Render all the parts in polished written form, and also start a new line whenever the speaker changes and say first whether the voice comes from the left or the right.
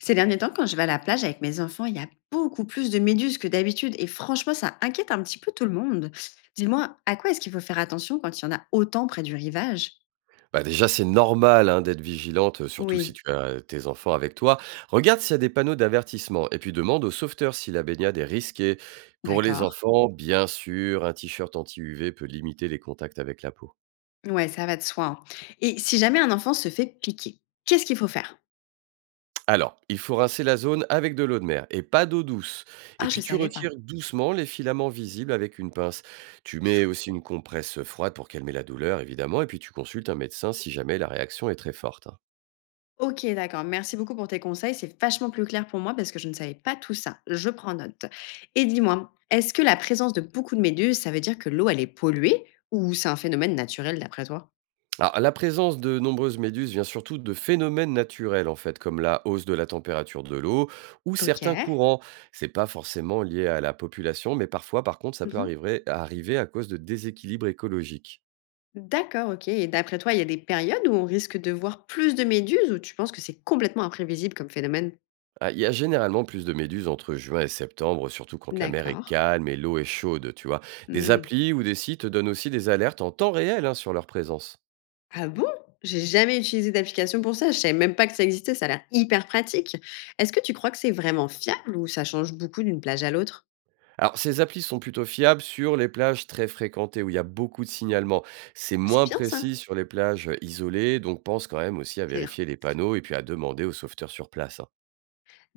left: Ces derniers temps, quand je vais à la plage avec mes enfants, il y a beaucoup plus de méduses que d'habitude. Et franchement, ça inquiète un petit peu tout le monde. Dis-moi, à quoi est-ce qu'il faut faire attention quand il y en a autant près du rivage.
right: Bah, déjà, c'est normal, hein, d'être vigilante, surtout si
left: Oui,
right: tu as, tes enfants avec toi. Regarde s'il y a des panneaux d'avertissement et puis demande au sauveteur si la baignade est risquée. Pour les
left: d'accord.
right: enfants, bien sûr, un t-shirt anti-UV peut limiter les contacts avec la peau.
left: Ouais, ça va de soi, hein. Et si jamais un enfant se fait piquer, qu'est-ce qu'il faut faire.
right: Alors, il faut rincer la zone avec de l'eau de mer et pas d'eau douce
left: Ah,
right: et
left: je
right: puis tu
left: savais pas.
right: retires doucement les filaments visibles avec une pince. Tu mets aussi une compresse froide pour calmer la douleur évidemment et puis tu consultes un médecin si jamais la réaction est très forte, hein.
left: Ok, d'accord. Merci beaucoup pour tes conseils. C'est vachement plus clair pour moi parce que je ne savais pas tout ça. Je prends note. Et dis-moi, est-ce que la présence de beaucoup de méduses, ça veut dire que l'eau, elle est polluée ou c'est un phénomène naturel d'après toi.
right: Alors, la présence de nombreuses méduses vient surtout de phénomènes naturels, en fait, comme la hausse de la température de l'eau ou
left: Ok.
right: certains courants. C'est pas forcément lié à la population, mais parfois, par contre, ça peut
left: Mhm.
right: arriver à cause de déséquilibres écologiques.
left: D'accord, OK, et d'après toi, il y a des périodes où on risque de voir plus de méduses ou tu penses que c'est complètement imprévisible comme phénomène?
right: Ah, il y a généralement plus de méduses entre juin et septembre, surtout quand la mer est
left: D'accord.
right: calme et l'eau est chaude, tu vois. Des
left: Mmh.
right: applis ou des sites donnent aussi des alertes en temps réel, hein, sur leur présence.
left: Ah bon? J'ai jamais utilisé d'application pour ça, je savais même pas que ça existait, ça a l'air hyper pratique. Est-ce que tu crois que c'est vraiment fiable ou ça change beaucoup d'une plage à l'autre?
right: Alors, ces applis sont plutôt fiables sur les plages très fréquentées où il y a beaucoup de signalements. C'est
left: C'est
right: moins
left: bien ça.
right: précis sur les plages isolées, donc pense quand même aussi à
left: C'est
right: vérifier les panneaux et puis à demander aux sauveteurs sur place, hein.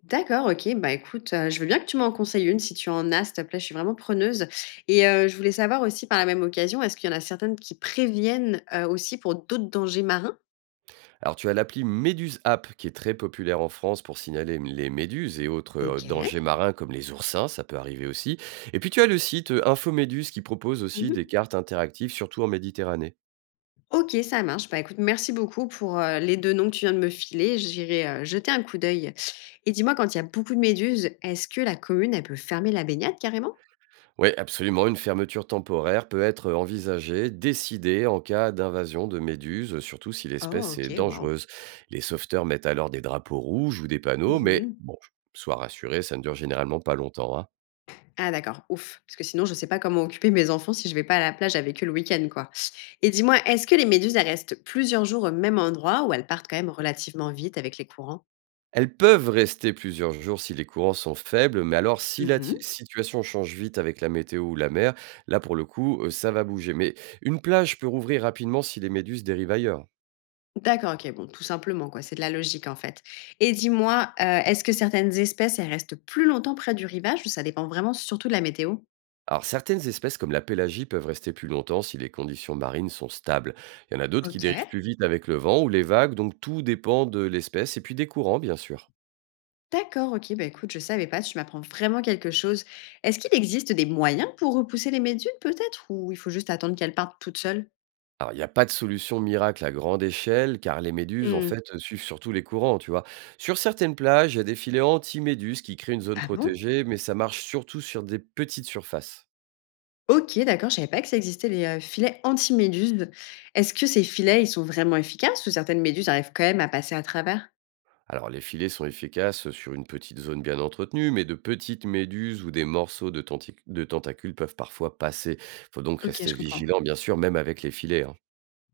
left: D'accord, OK, bah, écoute, je veux bien que tu m'en conseilles une si tu en as, s'il te plaît, je suis vraiment preneuse, et je voulais savoir aussi par la même occasion, est-ce qu'il y en a certaines qui préviennent, aussi pour d'autres dangers marins?
right: Alors, tu as l'appli Méduse App qui est très populaire en France pour signaler les méduses et autres
left: OK.
right: dangers marins comme les oursins, ça peut arriver aussi. Et puis, tu as le site Infoméduse qui propose aussi
left: Mmh.
right: des cartes interactives, surtout en Méditerranée.
left: OK, ça marche. Bah, écoute, merci beaucoup pour, les 2 noms que tu viens de me filer. J'irai, jeter un coup d'œil, et dis-moi, quand il y a beaucoup de méduses, est-ce que la commune, elle peut fermer la baignade carrément?
right: Oui, absolument. Une fermeture temporaire peut être envisagée, décidée en cas d'invasion de méduses, surtout si
left: Oh
right: l'espèce est
left: OK, waouh.
right: dangereuse. Les sauveteurs mettent alors des drapeaux rouges ou des panneaux, mais
left: Mmh.
right: bon, sois rassuré, ça ne dure généralement pas longtemps, hein.
left: Ah d'accord, ouf, parce que sinon je ne sais pas comment occuper mes enfants si je vais pas à la plage avec eux le week-end, quoi. Et dis-moi, est-ce que les méduses, elles restent plusieurs jours au même endroit ou elles partent quand même relativement vite avec les courants?
right: Elles peuvent rester plusieurs jours si les courants sont faibles, mais alors si la
left: Mmh.
right: situation change vite avec la météo ou la mer, là pour le coup, ça va bouger. Mais une plage peut rouvrir rapidement si les méduses dérivent ailleurs, hein.
left: D'accord, OK, bon, tout simplement quoi, c'est de la logique en fait. Et dis-moi, est-ce que certaines espèces, elles restent plus longtemps près du rivage ou ça dépend vraiment surtout de la météo?
right: Alors certaines espèces comme la pélagie peuvent rester plus longtemps si les conditions marines sont stables. Il y en a d'autres qui dérivent
left: OK,
right: plus vite avec le vent ou les vagues, donc tout dépend de l'espèce et puis des courants bien sûr.
left: d'accord, OK, bah, écoute, je savais pas, tu m'apprends vraiment quelque chose. Est-ce qu'il existe des moyens pour repousser les méduses peut-être ou il faut juste attendre qu'elles partent toutes seules?
right: Alors il n'y a pas de solution miracle à grande échelle car les méduses en
left: Mmh.
right: fait suivent surtout les courants, tu vois. Sur certaines plages, il y a des filets anti-méduses qui créent une zone
left: Ah bon?
right: protégée, mais ça marche surtout sur des petites surfaces.
left: OK, d'accord, je savais pas que ça existait les, filets anti-méduses. Est-ce que ces filets, ils sont vraiment efficaces ou certaines méduses arrivent quand même à passer à travers?
right: Alors les filets sont efficaces sur une petite zone bien entretenue, mais de petites méduses ou des morceaux de, de tentacules peuvent parfois passer. Faut donc
left: OK,
right: rester
left: je comprends.
right: vigilant, bien sûr, même avec les filets, hein.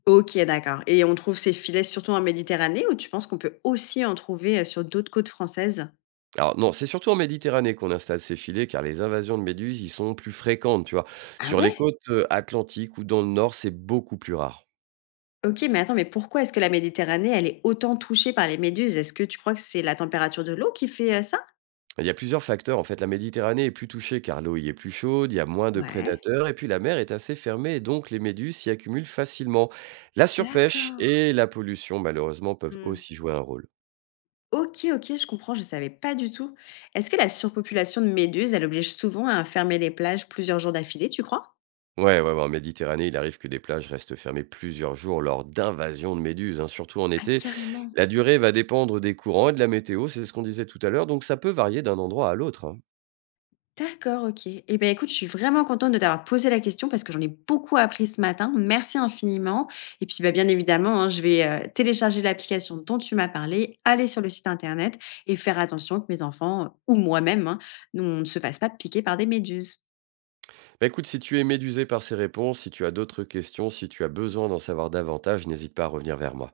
left: OK, d'accord, et on trouve ces filets surtout en Méditerranée ou tu penses qu'on peut aussi en trouver, sur d'autres côtes françaises?
right: Alors non, c'est surtout en Méditerranée qu'on installe ces filets, car les invasions de méduses y sont plus fréquentes, tu vois.
left: Ah
right: Sur les
left: ouais?
right: côtes atlantiques ou dans le nord, c'est beaucoup plus rare.
left: OK, mais attends, mais pourquoi est-ce que la Méditerranée, elle est autant touchée par les méduses? Est-ce que tu crois que c'est la température de l'eau qui fait, ça?
right: Bah, il y a plusieurs facteurs. En fait, la Méditerranée est plus touchée car l'eau y est plus chaude, il y a moins de
left: Ouais,
right: prédateurs et puis la mer est assez fermée et donc les méduses s'y accumulent facilement. La surpêche
left: d'accord.
right: et la pollution, malheureusement, peuvent
left: Mmh.
right: aussi jouer un rôle.
left: OK, OK, je comprends, je savais pas du tout. Est-ce que la surpopulation de méduses, elle oblige souvent à fermer les plages plusieurs jours d'affilée, tu crois?
right: Ouais, ouais, ouais, en Méditerranée, il arrive que des plages restent fermées plusieurs jours lors d'invasions de méduses, hein, surtout en
left: Ah
right: été.
left: carrément!
right: La durée va dépendre des courants et de la météo, c'est ce qu'on disait tout à l'heure, donc ça peut varier d'un endroit à l'autre, hein.
left: D'accord, OK. Eh bien, écoute, je suis vraiment contente de t'avoir posé la question parce que j'en ai beaucoup appris ce matin. Merci infiniment, et puis, bah, bien évidemment, hein, je vais, télécharger l'application dont tu m'as parlé, aller sur le site internet et faire attention que mes enfants, ou moi-même, hein, ne se fassent pas piquer par des méduses.
right: Bah écoute, si tu es médusé par ces réponses, si tu as d'autres questions, si tu as besoin d'en savoir davantage, n'hésite pas à revenir vers moi.